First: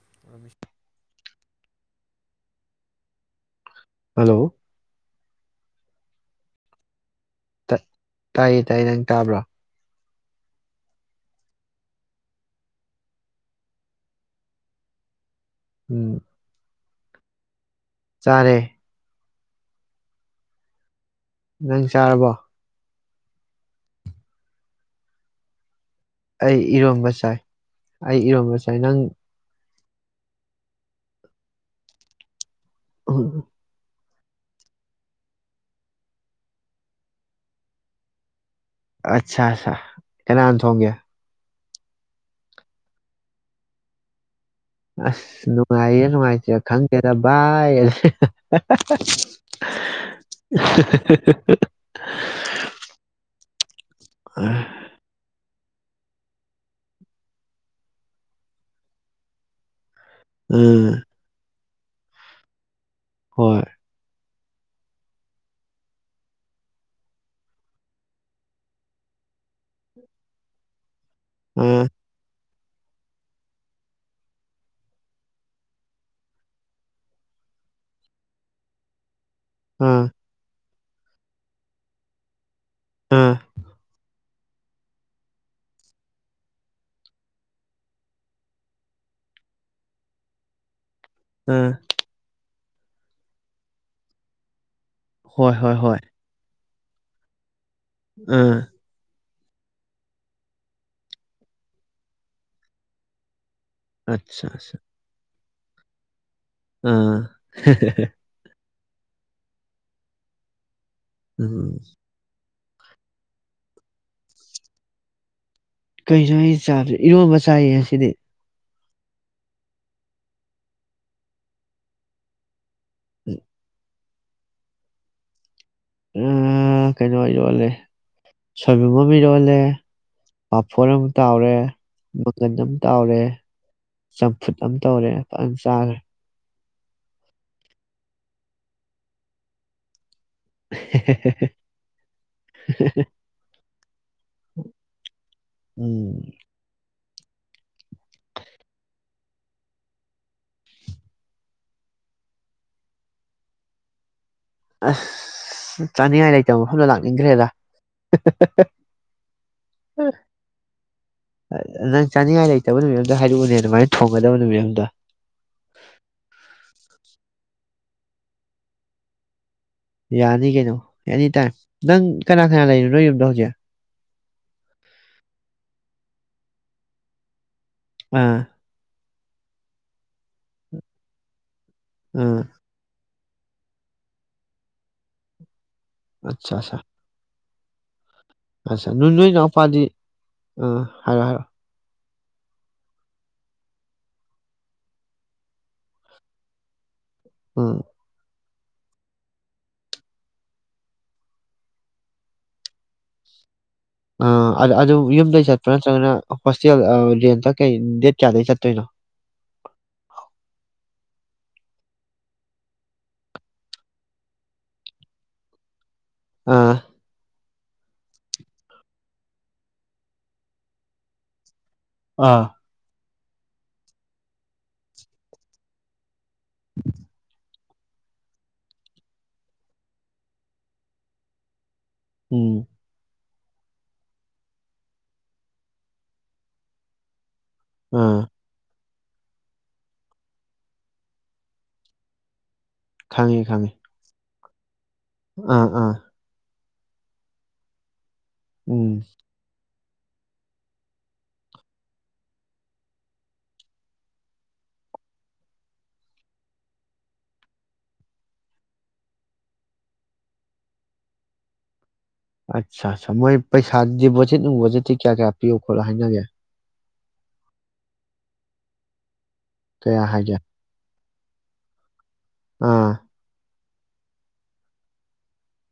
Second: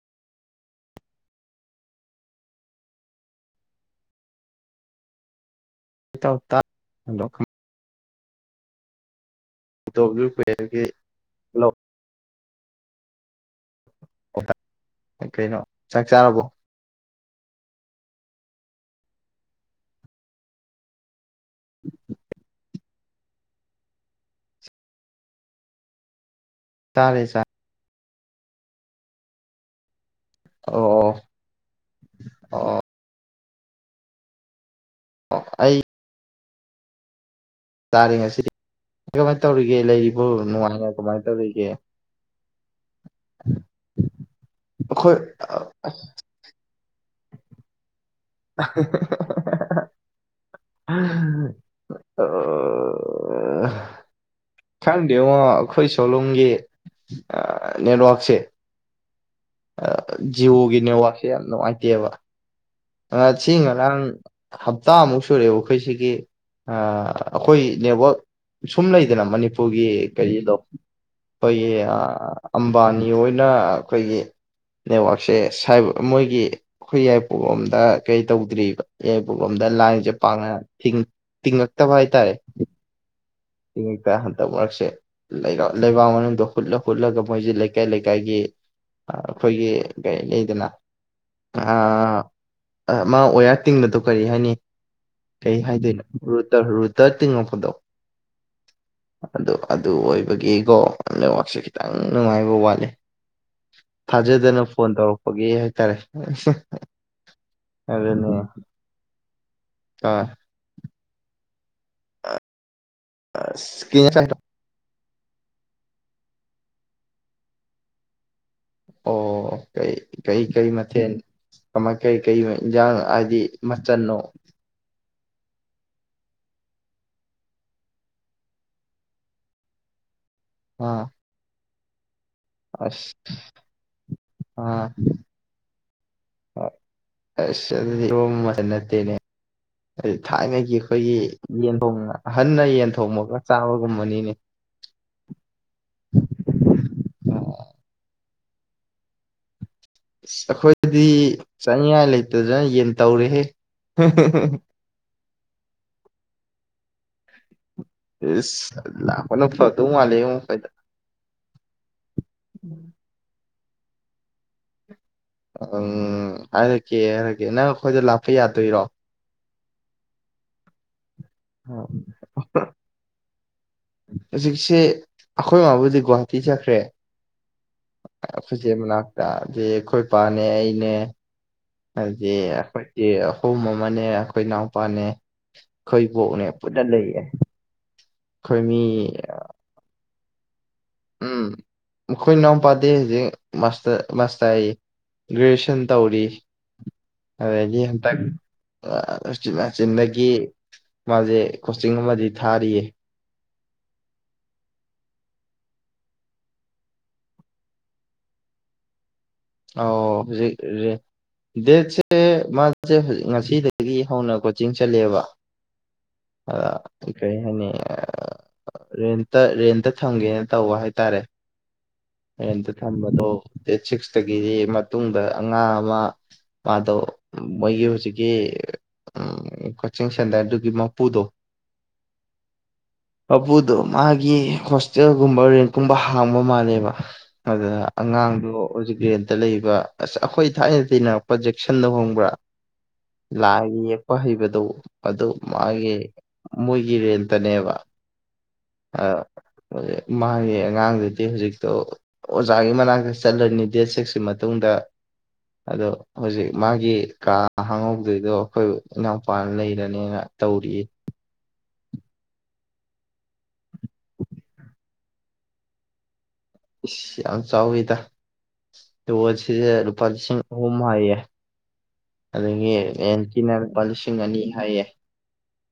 [inaudible] hello ꯇ ꯂ ꯇꯥꯏꯌꯦ ꯇꯥꯏꯌꯦ ꯅꯪ ꯇꯥꯕ꯭ꯔꯣ ꯇꯣ ꯄꯒꯤ [unintelligible] ꯀꯩꯅꯣ ꯆꯥꯛ ꯆꯥꯔꯕꯣ ꯆꯔꯦ ꯅꯪ ꯆꯥꯔꯕꯣ ꯑꯩ ꯏꯔꯣꯝꯕ ꯆꯥꯔꯦ ꯆꯥꯏ ꯆꯥ ꯑꯩ ꯏꯔꯣꯝꯕꯁꯦ ꯅꯪ ꯑꯣ ꯑꯣ ꯑꯣ ꯎ ꯑꯩ ꯇꯔꯦ ꯉꯁꯤ ꯀꯃꯥꯏꯅ ꯑꯠꯆꯥ ꯑꯠꯆꯥ ꯇꯧꯔꯤꯒꯦ ꯂꯩꯔꯤꯕ ꯀꯅꯥꯅ ꯅꯨꯡꯉꯥꯏꯅ ꯊꯣꯡꯒꯦ ꯀꯃꯥꯏꯅ ꯇꯧꯔꯤꯒꯦ [inaudible] ꯑꯁ ꯅꯨꯡꯉꯥꯏꯌꯦ ꯅꯨꯡꯉꯥꯏꯇꯦ ꯈꯪ ꯀꯦ ꯑ [unintelligible] [inaudible] [inaudible] [unintelligible] ꯈꯪꯗꯦꯉꯣ ꯑꯩꯈꯣꯏ ꯁꯣꯂꯣꯝꯒꯤ ꯅꯦꯠꯋꯥꯛꯁꯦ ꯖꯤꯑꯣꯒꯤ ꯎꯝ ꯅꯦꯋꯥꯛꯁꯦ ꯌꯥꯝ ꯅꯨꯡꯉꯥꯏ [unintelligible] ꯉꯁꯤ ꯍꯣꯏ ꯉꯔꯥꯡ ꯍꯞꯇꯥꯃꯨꯛ ꯁꯨꯔꯛꯑꯦ ꯑꯩꯈꯣꯏꯁꯤꯒꯤ ꯑꯩꯈꯣꯏ ꯅꯦꯠꯋꯛ ꯁꯨꯝ ꯂꯩꯗꯅ ꯃꯅꯤꯄꯨꯔꯒꯤ ꯀꯔꯤꯗꯣ ꯑꯩꯩ ꯎꯝ ꯑꯝꯕꯥꯅꯤ ꯑꯣꯏꯅ ꯑꯩꯈꯣꯏꯒꯤ ꯅꯦꯠꯋꯥꯛꯁꯦ ꯃꯣꯏꯒꯤ ꯑꯩꯈꯣꯏ ꯌꯥꯏꯔꯤꯄꯣꯛꯂꯣꯝꯗ ꯑꯥ ꯀꯩ ꯇꯧꯗ꯭ꯔꯤꯕ ꯑꯦ ꯎ ꯑꯝꯗ ꯎꯝ ꯂꯥꯏꯁꯦ ꯄꯥꯡꯉ ꯇꯤꯡ ꯇꯤꯡꯉꯛꯇꯕ ꯍꯥꯏꯇꯥꯔꯦ ꯎꯝ [unintelligible] ꯍꯟꯗꯛ ꯃꯔꯛꯁꯦ ꯂꯩꯕꯥꯛ ꯃꯅꯨꯡꯗ ꯍꯨꯠꯂ ꯍꯨꯠꯂꯒ ꯃꯣꯏꯁꯦ ꯂꯩꯀꯥꯏ ꯂꯩꯀꯥꯏꯒꯤ ꯑꯩꯈꯣꯏꯒꯤ ꯀꯔꯤ ꯂꯩꯗꯅ ꯎꯝ ꯑꯥ ꯃꯥ ꯋꯥꯌꯥꯔ ꯇꯤꯡꯕꯗꯣ ꯀꯔꯤ ꯍꯥꯏꯅꯤ ꯍꯣꯏ ꯀꯩ ꯍꯣꯏ ꯍꯣꯏ ꯍꯥꯏꯗꯣꯏꯅꯣ ꯔꯨꯗ ꯔꯨ ꯇꯥ ꯇꯤꯡꯉꯛꯄꯗꯣ ꯎꯪ ꯑꯗꯨ ꯑꯗꯨ ꯑꯣꯏꯕꯒꯤꯀꯣ ꯅꯦꯠꯋꯥꯛꯁꯦ ꯈꯤꯇꯪ ꯅꯨꯡꯉꯥꯏꯕ ꯋꯥꯠꯂꯦ ꯊꯥꯖꯗꯅꯥ ꯐꯣꯟ ꯇꯧꯔꯛꯄꯒꯤ ꯇꯥꯔꯦ ꯑꯥ [unintelligible] ꯑꯥ ꯎꯝ ꯀꯤ ꯏ ꯆꯥꯗꯔꯤ ꯏꯔꯣꯝꯕ ꯆꯥꯏꯌꯦ ꯉꯁꯤꯗꯤ ꯑꯣ ꯀꯩ ꯀꯩ ꯀꯩ ꯃꯊ ꯀꯃꯥ ꯀꯩ ꯀꯩ ꯏꯟꯖꯥꯡ ꯍꯥꯏꯗꯤ ꯃꯆꯟꯅꯣ ꯎꯝ ꯀꯩꯅꯣ ꯑꯣꯏꯔꯣꯜꯂꯦ ꯁꯣꯏꯕꯨꯝ ꯑꯃꯝꯕꯤꯔꯣꯜꯂꯦ ꯄꯥꯐꯣꯔ ꯑꯝ ꯑꯥ ꯇꯥꯎꯔꯦ ꯃꯪꯒꯟ ꯑꯝ ꯑꯁ ꯇꯥꯎꯔꯦ ꯆꯝꯐꯨꯠ ꯑꯝ ꯇꯧꯔꯦ ꯐꯖꯅ ꯆꯥꯒꯔꯦ ꯑꯁ ꯑꯗꯨꯗꯤ ꯏꯔ‌ꯣꯝꯕꯥ ꯃꯆꯜ ꯅꯠꯇꯦꯅꯦ ꯍꯥꯏꯗꯤ ꯊꯥꯏꯅꯒꯤ ꯑꯩꯈꯣꯏꯒꯤ ꯌꯦꯟ ꯊ ꯑꯍꯟꯅ ꯌꯦꯟ ꯊꯣꯡꯕꯒ ꯆꯥꯕꯒꯨꯝꯕꯅꯤꯅꯦ ꯎꯝ ꯑ [inaudible] ꯑꯁ ꯑꯩꯈꯣꯏꯗꯤ ꯆꯥꯅꯤꯡꯉꯥꯏ ꯂꯩꯇꯗꯅ ꯌꯦꯟ ꯇꯧꯔꯦꯍꯦ ꯑ ꯆꯥꯅꯤꯡꯉꯥꯏ ꯂꯩꯇꯕ ꯃꯐꯝꯗ ꯂꯥꯛꯅꯤꯡꯈ꯭ꯔꯦꯗ ꯂꯅ ꯐꯠꯇ ꯃꯥꯂꯦꯨ ꯐꯥꯏꯗ ꯅꯪ ꯆꯥꯅꯤꯡꯉꯥꯏ ꯂꯩꯇꯕ ꯅꯨꯃꯤꯠ ꯑꯝꯗ ꯍꯥꯏꯔꯛꯎꯅꯦ ꯑꯗꯨꯃꯥꯏꯅ ꯊꯣꯡꯒꯗꯕ ꯅꯨꯃꯤꯠ ꯑꯗ ꯎꯝ ꯍꯥꯏꯔꯛꯀꯦ ꯍꯥꯏꯔꯀꯦ ꯅꯪ ꯑꯩꯈꯣꯏꯗ ꯂꯥꯛꯄ ꯌꯥꯗꯣꯏꯔꯣ ꯌꯥꯅꯤ ꯀꯩꯅꯣ ꯑꯦꯅꯤ ꯇꯥꯏꯝ ꯅꯪ ꯀꯅꯥ ꯀꯅꯥ ꯂꯩꯔꯤꯨꯅꯣꯏ ꯌꯨꯝꯗ ꯍꯧꯖꯤꯛ ꯍꯧꯖꯤꯛꯁꯦ ꯑꯩꯈꯣꯏ ꯃꯥꯕꯨꯗꯤ ꯒꯨꯍꯥꯇꯤ ꯆꯠꯈ꯭ꯔꯦ ꯑꯥ ꯁ ꯃꯅꯥ ꯗꯤ ꯑꯩꯈꯣꯏ ꯏ ꯄꯅꯦ ꯑꯩꯅꯦ ꯑꯗꯨꯗꯤ ꯑꯥ ꯑꯩꯈꯣꯏ ꯑꯍꯨꯝ ꯑꯃꯅꯦ ꯑꯩꯈꯣꯏ ꯏꯅꯥꯎꯄꯥꯅꯦ ꯈꯣꯏꯕꯣꯛꯅꯦ ꯑꯠꯆꯥ ꯑꯠꯆꯥ ꯄꯨꯟꯅ ꯂꯩꯌꯦ ꯑꯩꯈꯣꯏ ꯃꯤ [unintelligible] ꯅꯣꯏ ꯅꯣꯏꯅꯄꯥꯗꯤ ꯑ ꯍꯥꯏꯑꯣ ꯍꯥꯏꯔꯣ ꯃꯈꯣꯏ ꯅꯥꯎ ꯄꯥꯗꯦ ꯍꯧꯖꯤꯛ ꯃꯥꯁꯇ ꯒ꯭ꯔꯦꯖꯨꯦꯁꯟ ꯇꯧꯔꯤ ꯎꯝ ꯑꯗꯤ ꯍꯇꯛ ꯃꯆꯤꯟꯗꯒꯤ ꯃꯥꯁꯦ ꯀꯣꯆꯤꯡ ꯑꯃꯗꯤ ꯊꯥꯔꯤꯌꯦ ꯑꯗꯨ ꯌꯨꯝꯗꯒꯤꯩ ꯆꯠꯄ꯭ꯔꯥ ꯅꯠꯇ꯭ꯔꯒꯅ ꯍꯣꯁꯇꯦꯜ ꯔꯦꯟꯇ ꯀꯩ ꯗꯦꯠ ꯀꯌꯥꯗꯒꯤꯩ ꯆꯠꯇꯣꯏꯅꯣ ꯑꯣ ꯍꯧꯖꯤꯛ ꯗꯦꯠꯁꯦ ꯃꯥꯦꯖꯤꯛ ꯉꯁꯤꯗꯒꯤ ꯍꯧꯅ ꯀꯣꯆꯤꯡ ꯆꯠꯂꯦꯕ ꯑꯗ ꯑꯥ ꯀꯩ ꯍꯥꯏꯅꯤ ꯔꯦꯟꯇ ꯔꯦꯟꯇ ꯊꯝꯒꯦꯅ ꯇꯧꯕ ꯍꯥꯏꯇꯥꯔꯦ ꯑꯥ ꯍꯇ ꯊꯥꯡꯝꯕ ꯑꯣ ꯁꯤꯁ ꯇꯒꯤꯗꯤ ꯃꯇꯨꯡꯗ ꯑꯉꯥꯡ ꯑꯃ ꯃꯥꯗꯣ ꯃꯣꯏꯒꯤ ꯍꯧꯖꯤꯛꯀꯤ ꯀꯣꯆꯤꯡ ꯁꯦꯟꯇꯔꯗꯨꯒꯤ ꯃꯄꯨꯗꯣ ꯎꯝ ꯄꯄꯨꯗꯣ ꯃꯥꯒꯤ ꯍꯣꯁꯇꯦꯜꯒꯨꯝꯕ ꯔꯦꯟꯀꯨꯝꯕ ꯍꯥꯡꯕ ꯃꯥꯜꯂꯦꯕ ꯑꯗ ꯑꯥ ꯑꯉꯥꯡꯗꯣ ꯍꯧꯖꯤꯛ ꯒ꯭ꯔꯦꯟꯗ ꯂꯩꯕ ꯑꯁ ꯑꯩꯈꯣꯏ ꯊꯥꯏꯅ ꯇꯤꯟꯅꯔꯛꯄ ꯖꯦꯛꯁꯟꯗ ꯍꯣꯡꯕ꯭ꯔꯥ ꯈꯪꯉꯦ ꯈꯪꯉꯦ ꯂꯥꯏ ꯌꯦꯛꯄ ꯍꯩꯕꯗ [unintelligible] ꯑꯗꯨ ꯑꯗꯨ ꯑꯥ ꯑꯥ ꯃꯥꯒꯤꯦ ꯃꯒꯤꯔꯤꯑꯇꯅꯦꯦꯕ ꯎꯝ ꯃꯥꯒꯤ ꯑꯉꯥꯡꯗꯨꯗꯤ ꯍꯧꯖꯤꯛꯇꯣ ꯑꯣꯖꯥꯒꯤ ꯃꯅꯥꯛꯇ ꯆꯠꯂꯅꯤ ꯗꯦꯠ ꯁꯤꯛꯁꯀꯤ ꯃꯇꯨꯡꯗ ꯑꯗꯣ ꯍꯧꯖꯤꯛ ꯃꯥꯒꯤ ꯀꯥ ꯍꯥꯡꯍꯧꯗꯣꯏꯗꯣ ꯑꯩꯈꯣꯏ ꯏꯅꯥꯎꯄꯥꯅ ꯂꯩꯔꯅꯦꯅ ꯇꯧꯔꯤ ꯑꯠꯆꯥ ꯑ ꯃꯣꯏ ꯄꯩꯁꯥ ꯗꯤꯄꯣꯖꯤꯠ ꯅꯨꯡꯕꯣꯖꯤꯠꯇꯤ ꯀꯌꯥ ꯀꯌꯥ ꯄꯤꯌꯣ ꯈꯣꯠꯂꯣ ꯍꯥꯏꯅꯒꯦ ꯌꯥꯝ ꯆꯥꯎꯥꯎ ꯏꯗ ꯇ ꯁꯤ ꯀꯌꯥ ꯔꯨꯄꯥꯜ ꯍꯥꯏꯒꯦ ꯁꯤꯡ ꯍꯍꯃꯥꯏꯌꯦ ꯑꯦ ꯑꯥ ꯑꯦꯅꯤꯅ ꯂꯨꯄꯥ ꯂꯤꯁꯤꯡ ꯑꯅꯤ ꯍꯥꯏꯌꯦ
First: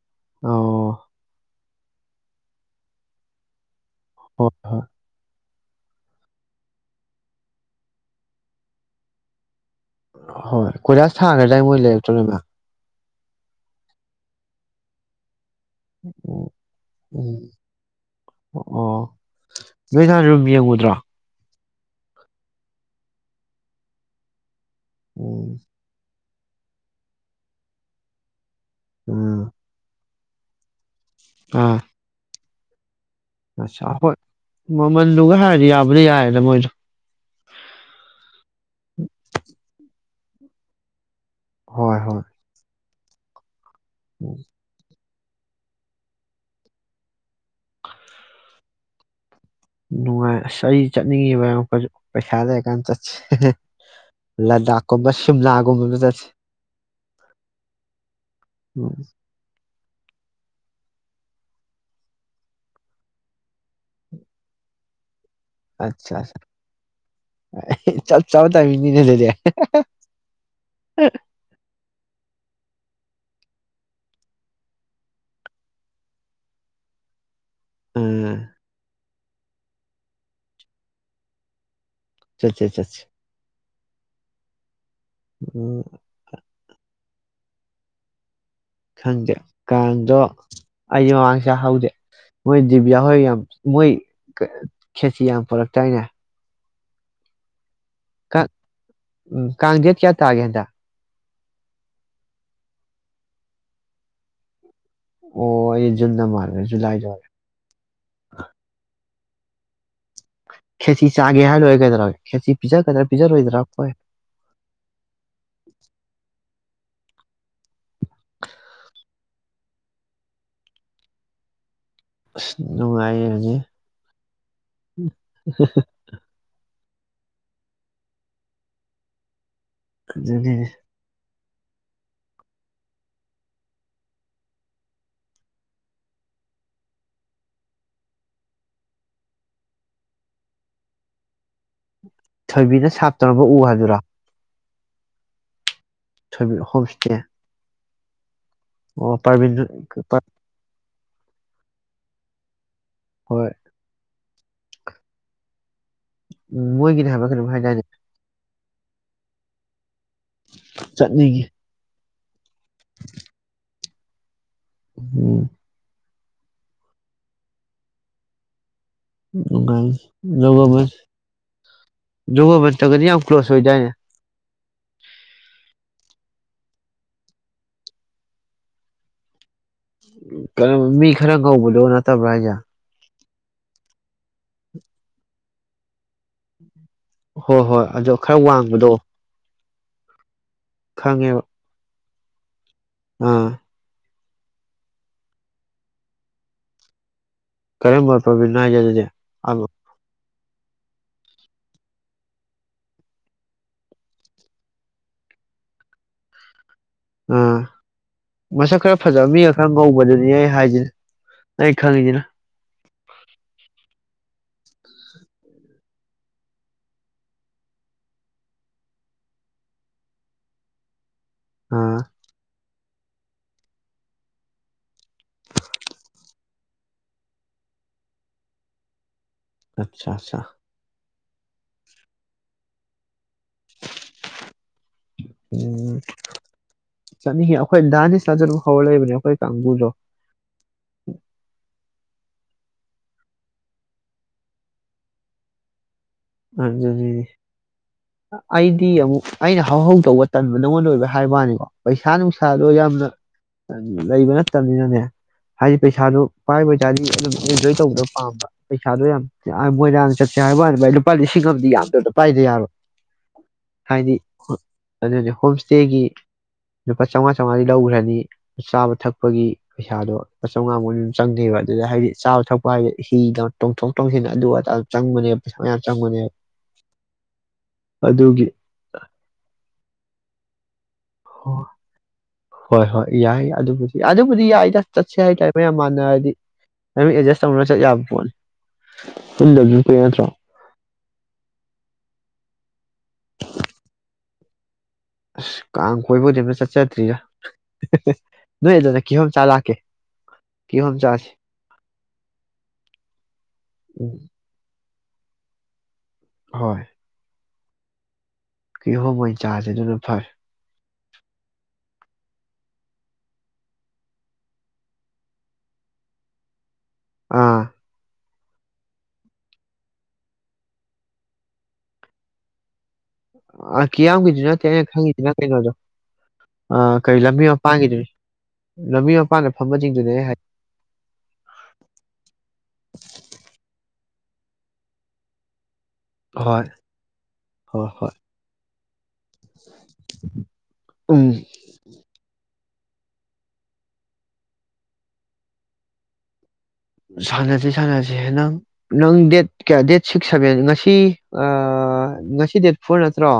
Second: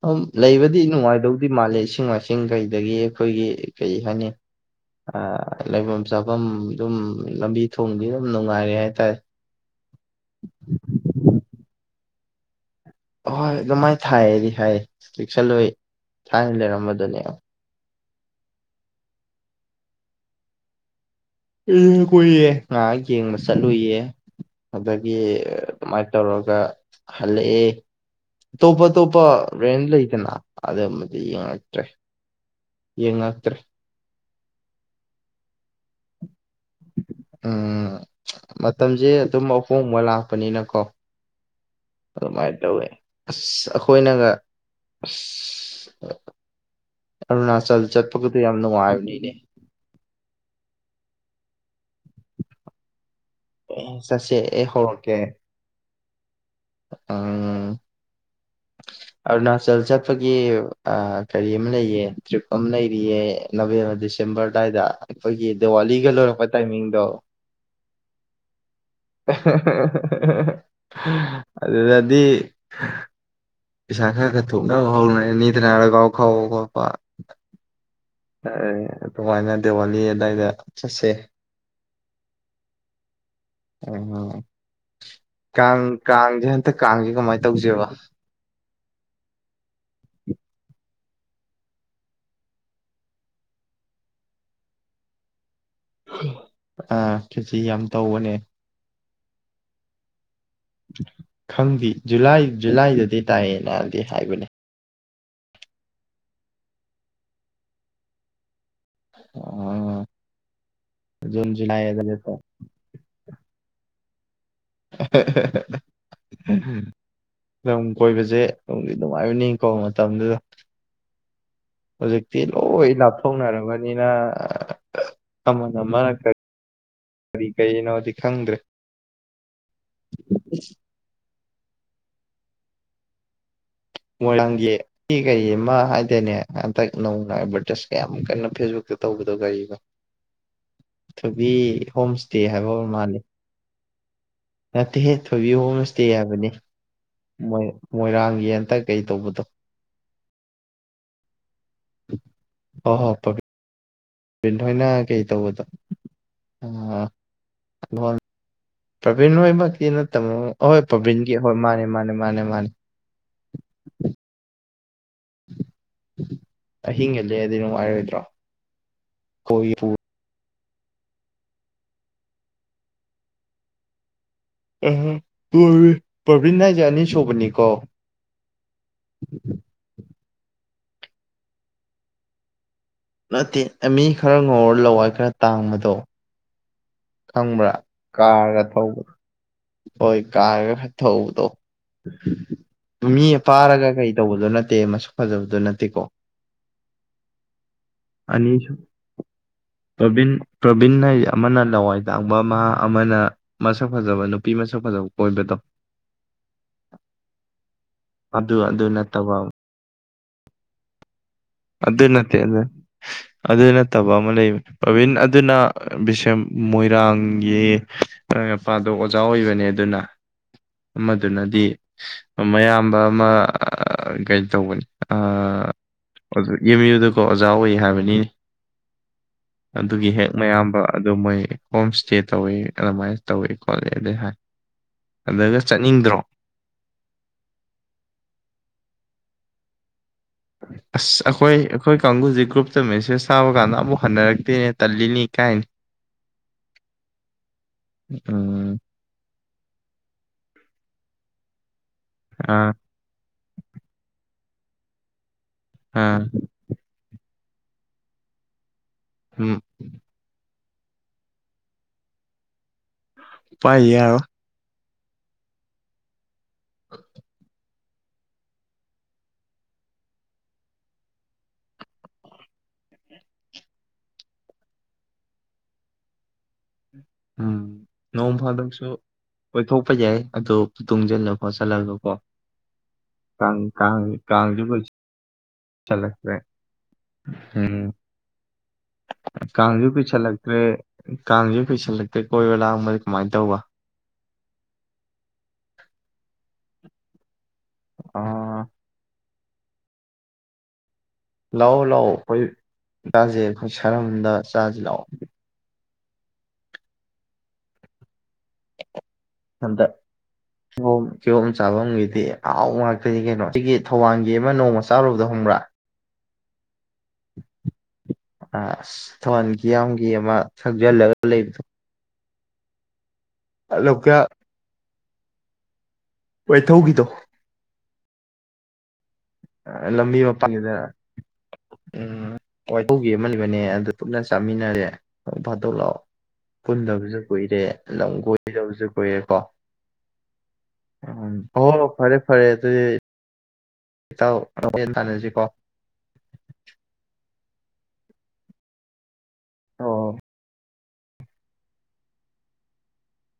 ꯑ ꯑꯣ ꯂꯩꯕꯗꯤ ꯅꯨꯡꯉꯥꯏꯗꯧꯗꯤ ꯃꯥꯜꯂꯦ ꯏꯁꯤꯡ ꯃꯥꯏꯁꯤꯡ ꯀꯩꯗꯒꯤ ꯑꯩꯈꯣꯏꯒꯤ ꯀꯩ ꯍꯥꯏꯅꯤ ꯍꯣꯏ ꯍꯣꯏ ꯑ ꯂꯩꯐꯝ ꯆꯥꯐꯝ ꯑꯗꯨꯝ ꯂꯝꯕꯤ ꯊꯣꯡꯗꯤ ꯑꯗꯨꯝ ꯅꯨꯡꯉꯥꯏꯔꯦ ꯍꯥꯏꯇꯥꯔꯦ ꯍꯣꯏ ꯀꯣꯏꯂꯥꯁ ꯊ ꯇꯥꯏ ꯃꯣꯏ ꯂꯩꯛꯇ꯭ꯔ ꯍꯣꯏ ꯑꯗꯨꯃꯥꯏꯅ ꯊꯥꯏꯗꯤ ꯍꯥꯏꯌꯦ ꯄꯁꯜꯂꯣꯏ ꯆꯥꯡ ꯂꯩꯦꯔꯝꯕ ꯑꯗꯨꯅꯦ ꯑꯣ ꯑꯣ ꯅꯣꯏ ꯅꯍꯥꯟ ꯑꯗꯨꯝ ꯌꯦꯡꯉꯨꯗ꯭ꯔꯥ ꯑꯦ ꯀꯨꯏꯌꯦꯦ ꯉꯥꯏꯍꯥꯛ ꯌꯦꯡꯕ ꯆꯠꯂꯨꯌꯦ ꯑꯗꯨꯗꯒꯤ ꯎꯝ ꯇꯧꯔꯒ ꯍꯜꯂꯛꯑꯦ ꯇꯣꯞ ꯇꯣꯞꯄ ꯎꯝ ꯔꯦꯟ ꯂꯩ ꯑꯗꯨ ꯑꯠꯇ꯭ꯔꯦ ꯑꯆꯥ ꯍꯣꯏ ꯃꯃꯟ ꯗꯨꯒ ꯍꯤꯔꯨꯔꯗꯤ ꯌꯕꯨ ꯎꯝ ꯃꯇꯝꯁꯦ ꯑꯗꯨꯝ ꯑꯍꯣꯡꯕ ꯂꯥꯛ ꯄꯅꯤꯅ ꯀꯣ ꯍꯣꯏ ꯍꯣꯏ ꯑꯗꯨ ꯃꯥꯥꯏꯇꯧꯋꯦ ꯑꯁ ꯍꯣꯏꯅꯒ ꯎꯝ [inaudible] ꯑꯔꯨꯅꯥꯆꯜ ꯆꯠꯄꯒꯗꯨ ꯌꯥꯝ ꯅꯨꯡꯉꯥꯏꯕꯅꯤꯅꯦ ꯅꯨꯡꯉꯥꯏ ꯑꯁ ꯑꯩ ꯆꯠꯅꯤꯡꯉꯤꯕ ꯑꯃꯨꯛꯀꯥꯖꯨ ꯄꯩꯁꯥ ꯂꯩꯔꯀꯥꯟꯗ ꯆꯠ ꯑꯦ ꯆꯠꯁꯦ ꯂꯥꯙꯥꯛ ꯀꯨꯝꯕꯥ ꯁꯨꯝꯂꯥꯒꯨꯝꯕꯗ ꯆꯦ ꯑꯥ [unintelligible] ꯑꯣꯏ [inaudible] ꯆꯜ ꯆꯠꯄꯒꯤ ꯀꯔꯤ ꯑꯃ ꯂꯩꯌꯦ ꯇ꯭ꯔꯤꯞ ꯑꯃ ꯂꯩꯔꯤꯌꯦ ꯅꯕꯦꯝꯕꯔ ꯗꯤꯁꯦꯝꯕꯔ ꯑꯗꯨꯋꯥꯏꯗ ꯑꯩꯈꯣꯏꯒꯤ ꯗꯤꯋꯥꯂꯤꯒ ꯑꯠꯆꯥ ꯑꯠꯆꯥ ꯂꯣꯏꯔꯛꯄ ꯇꯥꯏꯃꯤꯡꯗꯣ ꯆꯞ ꯆꯥꯕ ꯇꯥꯏꯃꯤꯡꯅꯤꯅꯦ ꯑꯗꯨꯗꯤ ꯑꯗꯨꯗꯗꯤ ꯁ [unintelligible] ꯊ ꯍꯥꯎ ꯅꯅꯤꯗꯅꯔꯒꯥꯎ ꯈ [unintelligible] ꯀ ꯄ ꯎꯝ ꯑ [unintelligible] ꯑꯗꯨꯃꯥꯏꯅ ꯗꯤꯋꯥꯂꯤ ꯑꯗꯨꯗꯥꯏꯗ ꯆꯠꯁꯦ ꯆꯠꯁꯦ ꯆꯠꯁꯦ ꯑ [unintelligible] ꯎꯝ ꯀꯡꯁꯦ ꯍꯟꯊꯛꯥ ꯀꯃꯥꯏꯅ ꯇꯧꯁꯦꯕ ꯈꯪꯗꯦ ꯀꯥꯟꯗꯣ ꯑꯩꯁ ꯃꯃꯥꯡꯁꯦ ꯍꯧꯗꯦ ꯃꯣꯏ ꯗꯤꯕꯤꯌꯥ ꯍꯣꯏ ꯌꯥꯝ ꯃꯣꯏ ꯈꯦꯁꯤ ꯌꯥꯝ ꯄꯨꯔꯛꯇ ꯆꯅꯥ ꯑ ꯈꯦꯁꯤ ꯌꯥꯝ ꯇꯧꯕꯅꯦ ꯎꯝ ꯀ ꯀꯥꯡꯗꯦꯠ ꯀꯌꯥ ꯇꯥ ꯀꯦ ꯍꯟꯗꯛ ꯈꯪꯗꯦ ꯖꯨꯂꯥꯏ ꯖꯨꯂꯥꯏꯗꯗꯤ ꯇꯥꯏꯌꯦ ꯅꯥꯗꯦ ꯍꯥꯏꯕꯅꯦ ꯑꯣ ꯑꯩꯖꯨꯟ ꯅ ꯃꯥꯟꯂꯨꯔꯦ ꯖꯨꯂꯥꯏꯗ ꯑꯣꯏꯔ ꯑꯣ ꯈꯦꯆ ꯆꯥꯒꯦ ꯖꯨꯟ ꯍꯥꯏꯔꯣꯏꯔꯦ ꯖꯨꯂꯥꯏ ꯀꯩꯗ꯭ꯔꯥ ꯑꯗꯨꯗꯀꯣ ꯈꯦꯆ ꯄꯤꯖꯒꯗ꯭ꯔꯥ ꯄꯤꯖꯔꯣꯏꯗ꯭ꯔꯥꯈꯣꯏ ꯍ ꯎ ꯂꯝ ꯀꯣꯏꯕꯁꯦ ꯒꯤ ꯅꯨꯡꯉꯥꯏꯕꯅꯤꯀꯣ ꯃꯇꯝꯗꯨꯗ ꯍꯧꯖꯤꯛꯇꯤ ꯂꯣꯏ ꯅꯨꯡꯉꯥꯏꯔꯅꯤ ꯂꯥꯞꯊꯣꯛꯅꯔꯕꯅꯤꯅ ꯑꯃꯜ ꯑꯃꯅ ꯀꯔꯤ ꯀꯔꯤ ꯀꯅꯣꯗꯤ ꯈꯪꯗ꯭ꯔꯦ ꯑꯗꯨꯗꯒꯤ ꯃꯣꯏꯔꯥꯡꯒꯤ ꯀꯩ ꯑꯃ ꯍꯥꯏꯇꯥꯔꯅꯦ ꯍꯟꯇꯛ ꯅꯧꯅ ꯑꯦꯚꯔꯇꯥꯏꯁ ꯀꯌꯥꯛ ꯀꯟꯅ ꯐꯦꯁꯕꯨꯛꯇ ꯇꯧꯕꯗꯣ ꯍꯣꯝ ꯏꯁꯇꯦ ꯑꯃ ꯊꯣꯏꯕꯤꯅ ꯃꯥꯜꯂꯤ ꯁꯥꯞꯇꯅꯕ ꯎ ꯍꯥꯏꯗꯨꯔꯥ ꯍꯥꯏꯦ ꯊꯣꯛ ꯀꯩ ꯍꯥꯏꯕ ꯍꯣꯝ ꯏꯁꯇꯦ ꯃꯣꯏ ꯃꯣꯏꯔꯥꯡ ꯌꯦꯟ ꯑꯣ ꯄꯥꯏꯕꯤ [inaudible] ꯍ ꯍꯣꯏ ꯜ ꯍꯣꯏꯅ ꯀꯩ ꯇꯧꯕꯗꯣ ꯎꯝ ꯃꯣꯏꯒꯤꯗꯤ ꯍꯥꯏꯕ ꯈꯩꯅꯚꯥꯏꯗꯥꯗ ꯄꯕꯤꯟꯃ ꯀ ꯅ ꯇꯃꯣ ꯑ ꯍꯣꯏ ꯄ꯭ꯔꯕꯤꯟꯒꯤ ꯆꯠꯅꯤꯡꯉꯤ ꯍꯣꯏ ꯃꯥꯅꯦ ꯃꯥꯅꯦ ꯃ ꯃꯥ [inaudible] [inaudible] ꯎꯝ ꯑꯍꯤꯡꯒꯂꯑꯗꯤ ꯅꯨꯡꯉꯥꯏꯔꯣꯏꯗ꯭ꯔꯣ ꯎꯉ ꯈꯣꯏꯒ ꯄꯨ [unintelligible] ꯌꯒꯣ ꯃ ꯌꯒꯣ ꯃ ꯇꯒꯅꯤ ꯌꯥꯝ ꯀ ꯀ꯭ꯂꯣꯁ ꯑꯣꯏꯏ ꯑ ꯄ꯭ꯔꯕꯤ꯭ꯟ ꯍꯥꯏꯖ ꯑꯅꯤ ꯁꯨꯕꯅꯤꯀꯣ ꯃꯤ ꯈꯔ ꯀꯧꯕꯧꯕꯗꯣ ꯅꯠꯇꯕ꯭ꯔꯥ ꯍꯥꯏꯖ ꯅꯠꯇꯦ ꯃꯤ ꯈꯔ ꯉꯧꯔ ꯂꯋꯥꯏ ꯈꯔ ꯇꯥꯡꯕꯗꯣ ꯍꯣꯏ ꯈꯪꯕ꯭ꯔꯥ ꯍꯣꯏ ꯑꯣ ꯈꯔ ꯀꯥꯔꯒ ꯋꯥꯡꯕꯗꯣ ꯊꯧꯕꯗꯣ ꯍꯣꯏ ꯀ ꯈꯪꯉꯦꯕ ꯊꯗ [inaudible] ꯃꯤ ꯑꯥ ꯐꯥꯔꯒ ꯀꯩ ꯇꯧꯕꯗꯣ ꯅꯠꯇꯦ ꯃꯁꯛ ꯐꯖꯕꯗꯣ ꯅꯠꯇꯦꯀꯣ ꯀꯔꯝꯕ ꯄꯕꯤ ꯅꯥ ꯍꯥꯏꯒꯦ ꯑꯗꯨꯗꯤ ꯄ꯭ꯔꯣꯕꯤꯟ ꯄ꯭ꯔꯣꯕꯤꯟ ꯍꯥꯏ ꯑꯃꯅ ꯂꯋꯥꯏ ꯇꯥꯡꯕ ꯃꯍꯥꯛ ꯑꯃꯅ ꯃꯁꯛ ꯐꯖꯕ ꯅꯨꯄꯤ ꯃꯁꯛ ꯐꯖꯕ ꯀꯣꯏꯕꯗꯣ ꯑꯥ ꯑꯗꯨ ꯃꯁꯛ ꯑꯗꯨ ꯈꯔ ꯐꯖꯕ ꯅꯠꯇꯕ ꯃꯤꯒ ꯈꯔ ꯉꯧꯕꯗꯨ ꯃꯤ ꯍꯥꯏꯖꯦ ꯑꯗꯨꯗꯅꯠꯇꯦ ꯑꯗꯨꯅ ꯐꯠꯇꯕ ꯑꯃ ꯂꯩꯕ ꯄ꯭ꯔꯕꯤꯟ ꯑꯗꯨꯅ ꯕꯤꯁꯦꯝ ꯃꯣꯏꯔꯥꯡꯒꯤ ꯃꯄꯥꯗꯣ ꯑꯣꯖꯥ ꯑꯣꯏꯕꯅꯦ ꯑꯗꯨꯅ ꯑꯗꯨꯅꯗꯤ ꯑꯥ ꯃꯌꯥꯝꯕ ꯑꯃ ꯒꯥꯏꯗ ꯇꯧꯕꯅꯤ ꯑꯗꯨ ꯑꯦꯝ ꯌꯨꯗꯀꯣ ꯑꯣꯖꯥ ꯑꯣꯏ ꯍꯥꯏꯕꯅꯤꯅꯦ ꯑꯗꯨꯒꯤ ꯑꯠꯆꯥ ꯍꯦꯛ ꯑꯠꯆꯥ ꯃꯌꯥꯝꯕ ꯑꯗꯨ ꯃꯣꯏ ꯍꯣꯝ ꯏꯁꯇꯦ ꯇꯧꯋꯤ ꯑꯗꯨꯃꯥꯏꯅ ꯇꯧꯋꯤ ꯈꯣꯠꯂꯤ ꯑꯗꯨ ꯍꯥꯏ ꯑꯗꯨꯒ ꯎꯝ ꯆꯠꯅꯤꯡꯗ꯭ꯔꯣ ꯆꯠꯅꯤꯡꯉꯤ ꯑꯩꯈꯣꯏ ꯗꯥꯗꯤ ꯆꯥꯖꯔꯨ ꯍꯧꯔ ꯂꯩꯕꯅꯦ ꯑꯩꯈꯣꯏ ꯀꯥꯡꯕꯨꯗꯣ ꯑꯁ ꯑꯩꯈꯣꯏ ꯑꯩꯈꯣꯏ ꯀꯥꯡꯒꯨꯁ ꯒ꯭ꯔꯨꯞꯇ ꯃꯦꯁꯦꯖ ꯊꯥꯕ ꯀꯥꯟꯗ ꯑꯃꯨꯛ ꯍꯟꯅꯔꯛꯇꯦꯅꯦ ꯇꯜꯂꯤꯅꯤ ꯀꯥꯏꯅꯤ ꯎꯝ ꯑꯩꯗꯤ ꯑꯃꯨꯛ ꯑꯩꯅ ꯍꯧ ꯍꯧ ꯇꯧꯕ ꯇꯟꯕ ꯅꯪꯉꯣꯟꯗ ꯑꯣꯏꯕ ꯍꯥꯏ ꯋꯥꯅꯤꯀꯣ ꯄꯩꯁꯥ ꯅꯨꯡꯁꯥꯗꯣ ꯑꯥ ꯌꯥꯝꯅ ꯂꯩꯕꯅ ꯆ ꯇꯅꯤꯅꯅꯦ ꯍꯥꯏꯗꯤ ꯄꯩꯁꯥꯗꯨ ꯑꯥ ꯄꯥꯏꯕꯖꯥꯅꯤ ꯑꯗꯨꯝ ꯑꯦꯟꯖꯣꯏ ꯇꯧꯕꯗꯣ ꯄꯥꯝꯕ ꯄꯩꯁꯥꯗꯣ ꯌꯥꯝ ꯎꯝ ꯃꯣꯏꯔ ꯆꯠꯁꯦ ꯍꯥꯏꯕ [inaudible] ꯄ ꯁꯤꯒꯗꯤ ꯌꯥꯝꯅ ꯄꯥꯏꯗꯦ ꯌꯥꯔꯣ ꯄꯥꯏꯌꯦ ꯑꯗꯨꯗꯤ ꯍꯣꯝ ꯏꯁꯇꯦꯒꯤ ꯂꯨꯄꯥ ꯆꯥꯝꯃꯉꯥ ꯆꯥꯝꯃꯉꯥꯗꯤ ꯂꯧꯈ꯭ꯔꯅꯤ ꯆꯥꯕ ꯊꯛꯄꯒꯤ ꯄꯩꯁꯥꯗꯣ ꯂꯨꯄꯥ ꯆꯥꯝꯃꯉꯥꯃꯨꯛ ꯑꯗꯨꯝ ꯆꯪꯗꯦꯕ ꯑꯗꯨꯗ ꯍꯥꯏꯗꯤ ꯆꯥꯕ ꯊꯛꯄ ꯍꯥꯏꯕꯗꯤ ꯍꯤꯗ ꯇꯣꯡꯊꯣꯛ ꯇꯣꯡꯁꯤꯟ ꯑꯗꯨ ꯑꯇꯥ ꯆꯪꯕꯅꯦꯕ ꯄꯩꯁꯥ ꯃꯌꯥꯝ ꯆꯪ ꯃꯅꯦ ꯎꯝ ꯅꯣꯡ ꯐꯥꯗꯪꯁꯨ ꯑꯣꯏꯊꯣꯛ ꯞꯄ ꯌꯥꯏ ꯑꯗꯨꯣ ꯇꯨꯡꯁꯤꯜꯂꯣꯀꯣ ꯆꯠꯍꯂꯣꯀꯣ ꯍꯣꯏ ꯍꯣꯏ ꯌꯥꯏ ꯑꯗꯨꯕꯨꯗꯤ ꯑꯗꯨꯕꯨꯗꯤ ꯌꯥꯏꯗ ꯆꯠꯁꯦ ꯇ ꯃꯣꯏꯌꯥꯝ ꯃꯥꯟꯅꯔꯗꯤ ꯀꯨꯏꯁꯜꯂꯛꯇ꯭ꯔꯦ ꯅꯝ ꯑꯦꯗꯖꯁ ꯇꯧꯅꯔ ꯎꯝ ꯆꯠ ꯌꯥꯕ ꯄꯣꯠꯅꯤ ꯄꯨꯟꯗꯕꯁꯨ ꯀꯥꯡꯁꯨ ꯀꯨꯏꯔꯦ ꯅꯠꯇ꯭ꯔꯣ ꯀꯨꯁꯜꯂꯛꯇ꯭ꯔꯦ ꯀꯥꯡꯁꯨ ꯀꯨꯁꯜꯂꯛꯇ꯭ꯔꯦ ꯀꯣꯏꯕꯂꯥ ꯑꯃ ꯁꯨꯃꯥꯏꯅ ꯇꯧꯕ ꯑꯁ ꯀꯥꯡ ꯀꯣꯏꯕꯗꯤ ꯑꯝꯇ ꯆꯠꯆꯗ꯭ꯔꯤꯔꯥ ꯑ ꯅꯣꯏ ꯑꯗꯨꯗ ꯀꯤꯍꯣꯝ ꯆꯂꯥꯛꯀꯦ ꯀꯤꯍꯣꯝ ꯆꯁꯦ ꯂꯥꯛꯑꯣ ꯂꯥꯛꯑꯣ ꯑꯩꯈꯣꯏ ꯆꯥꯁꯦ ꯑꯩꯈꯣꯏ ꯎꯝ ꯁꯔꯝꯗ ꯆꯥꯁꯦ ꯂꯥꯛꯑꯣ ꯍꯣꯏ ꯀꯤꯍꯣꯝ ꯑꯣꯏꯅ ꯆꯥꯁꯦ ꯍꯟꯗꯛ ꯑꯗꯨꯅ ꯐꯔꯦ ꯀꯤꯍꯣꯝ ꯀꯤꯍꯣꯝ ꯆꯥꯐꯝꯒꯤꯗꯤ ꯑꯍꯥꯎ ꯉꯥꯛꯇꯣꯏꯗꯤ ꯀꯩꯅꯣ ꯁꯤꯒꯤ ꯊꯧꯕꯥꯜꯒꯤ ꯑꯃ ꯅꯣꯡꯃ ꯆꯥꯔꯨꯕꯗ ꯍꯪꯕ꯭ꯔꯥ ꯑꯥ ꯑ ꯊꯧꯕꯥꯜ ꯀꯤꯌꯥꯝꯒꯤ ꯑꯃ ꯊꯧꯖꯤꯜꯂꯒ ꯂꯩꯕꯗꯣ ꯑ ꯀꯤꯌꯥꯝ ꯂꯣꯛꯇꯥꯛ ꯅꯠꯇꯦ ꯑꯩ ꯈꯪꯉꯤ ꯄ ꯀꯩꯅꯣꯗꯣ ꯑ ꯋꯥꯏꯊꯧꯒꯤꯗꯣ ꯀꯩ ꯂꯝꯕꯤ ꯑꯃ ꯄꯥꯡꯉꯗꯨꯣꯏꯅꯤ ꯂꯝꯕꯤ ꯃꯄꯥꯟꯗ ꯎꯝ ꯋꯥꯏ ꯑꯃꯅꯤꯜꯂꯤꯕꯅꯦ ꯑꯗꯨ ꯄꯨꯟꯅ ꯆꯥꯃꯤꯟꯅꯔꯦ ꯚꯥꯗꯣꯛ ꯂꯥꯛꯑꯣ ꯍꯣꯏ ꯄꯨꯟꯗꯕꯁꯨ ꯀꯨꯏꯔꯦ ꯍꯣꯏ ꯂꯝ ꯍꯣꯏ ꯀꯣꯏꯗꯕꯁꯨ ꯀꯨꯏꯔꯦꯀꯣ ꯎꯝ ꯑꯣ ꯐꯔꯦ ꯐꯔꯦ [unintelligible] ꯏꯇꯥꯎ ꯂꯝꯖꯦꯜ ꯇꯥꯅꯖꯤꯀꯣ ꯁꯥꯟꯅꯖꯦ ꯁꯥꯟꯅꯖꯦ ꯅꯪ ꯅꯪ ꯗꯦꯠ ꯀꯌꯥ ꯗꯦꯠ ꯑꯣ ꯁꯤꯛꯁ ꯁꯚꯦꯟ ꯉꯁꯤ ꯁꯤ ꯉꯁꯤ ꯗꯦꯠ ꯐꯣꯔ ꯅꯠꯇ꯭ꯔꯣ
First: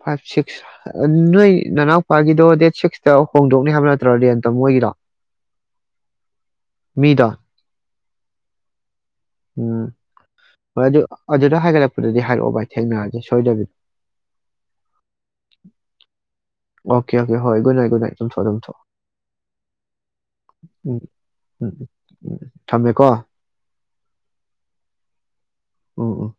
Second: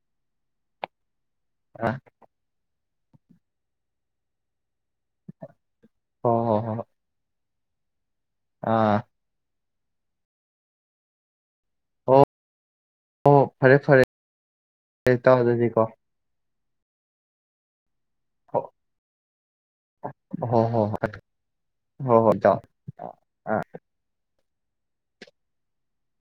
ꯐꯥꯏꯚ ꯁꯤꯛꯁ ꯅꫭꯏ ꯑꯥ ꯅꯅꯥꯎꯄꯒꯤꯗꯣ ꯗꯦꯠ ꯁꯤꯛꯁ [unintelligible] ꯍꯣꯡꯗꯣꯛꯅꯤ ꯍꯥꯏꯕ ꯅꯠꯇ꯭ꯔꯣ ꯔꯦꯟꯇꫭ ꯃꫭꯏꯒꯤꯗꫭ ꯍꫭ-ꯍꫭ-ꯍꫭ-ꯍꫭ ꯑꯥ ꯎꯝ ꯍꯣꯏ ꯑꯗꯨ ꯑꯗꯨ ꯑꯗꯣ ꯍꯥꯏꯒꯠꯂꯛꯄꯗꯗꯤ ꯑꯣ ꯍꯥꯏꯔꯛꯑꯣ ꯚꯏ ꯊꯦꯡꯅꯔꯖꯤ ꯍꯣ ꯁꯣꯏꯗꯕꯤꯗ ꯐꯔꯦ ꯐꯔꯦ ꯏꯇꯥꯎ ꯑꯗꯨꯗꯤꯀꯣ ꯑꯣꯀꯦ ꯑꯣꯀ ꯍꯣꯏꯨ ꯒꯨꯠ ꯅꯥꯏꯠ ꯒꯨꯠ ꯅꯥꯏꯠ ꯇꯨꯝꯊꫭꯛꯑꫭ ꯍꯣ ꯇꯨꯝꯊꫭꯛꯑꫭ ꯍꯣ ꯎꯝ ꯍꯣꯏ ꯎꯝ ꯍꯣꯏ ꯎꯝ ꯍꯣꯏ ꯎꯝ ꯏꯇꯥꯎ ꯑꯥ ꯊꯝꯃꯦꯀꯣ ꯑꯣ ꯑꯣ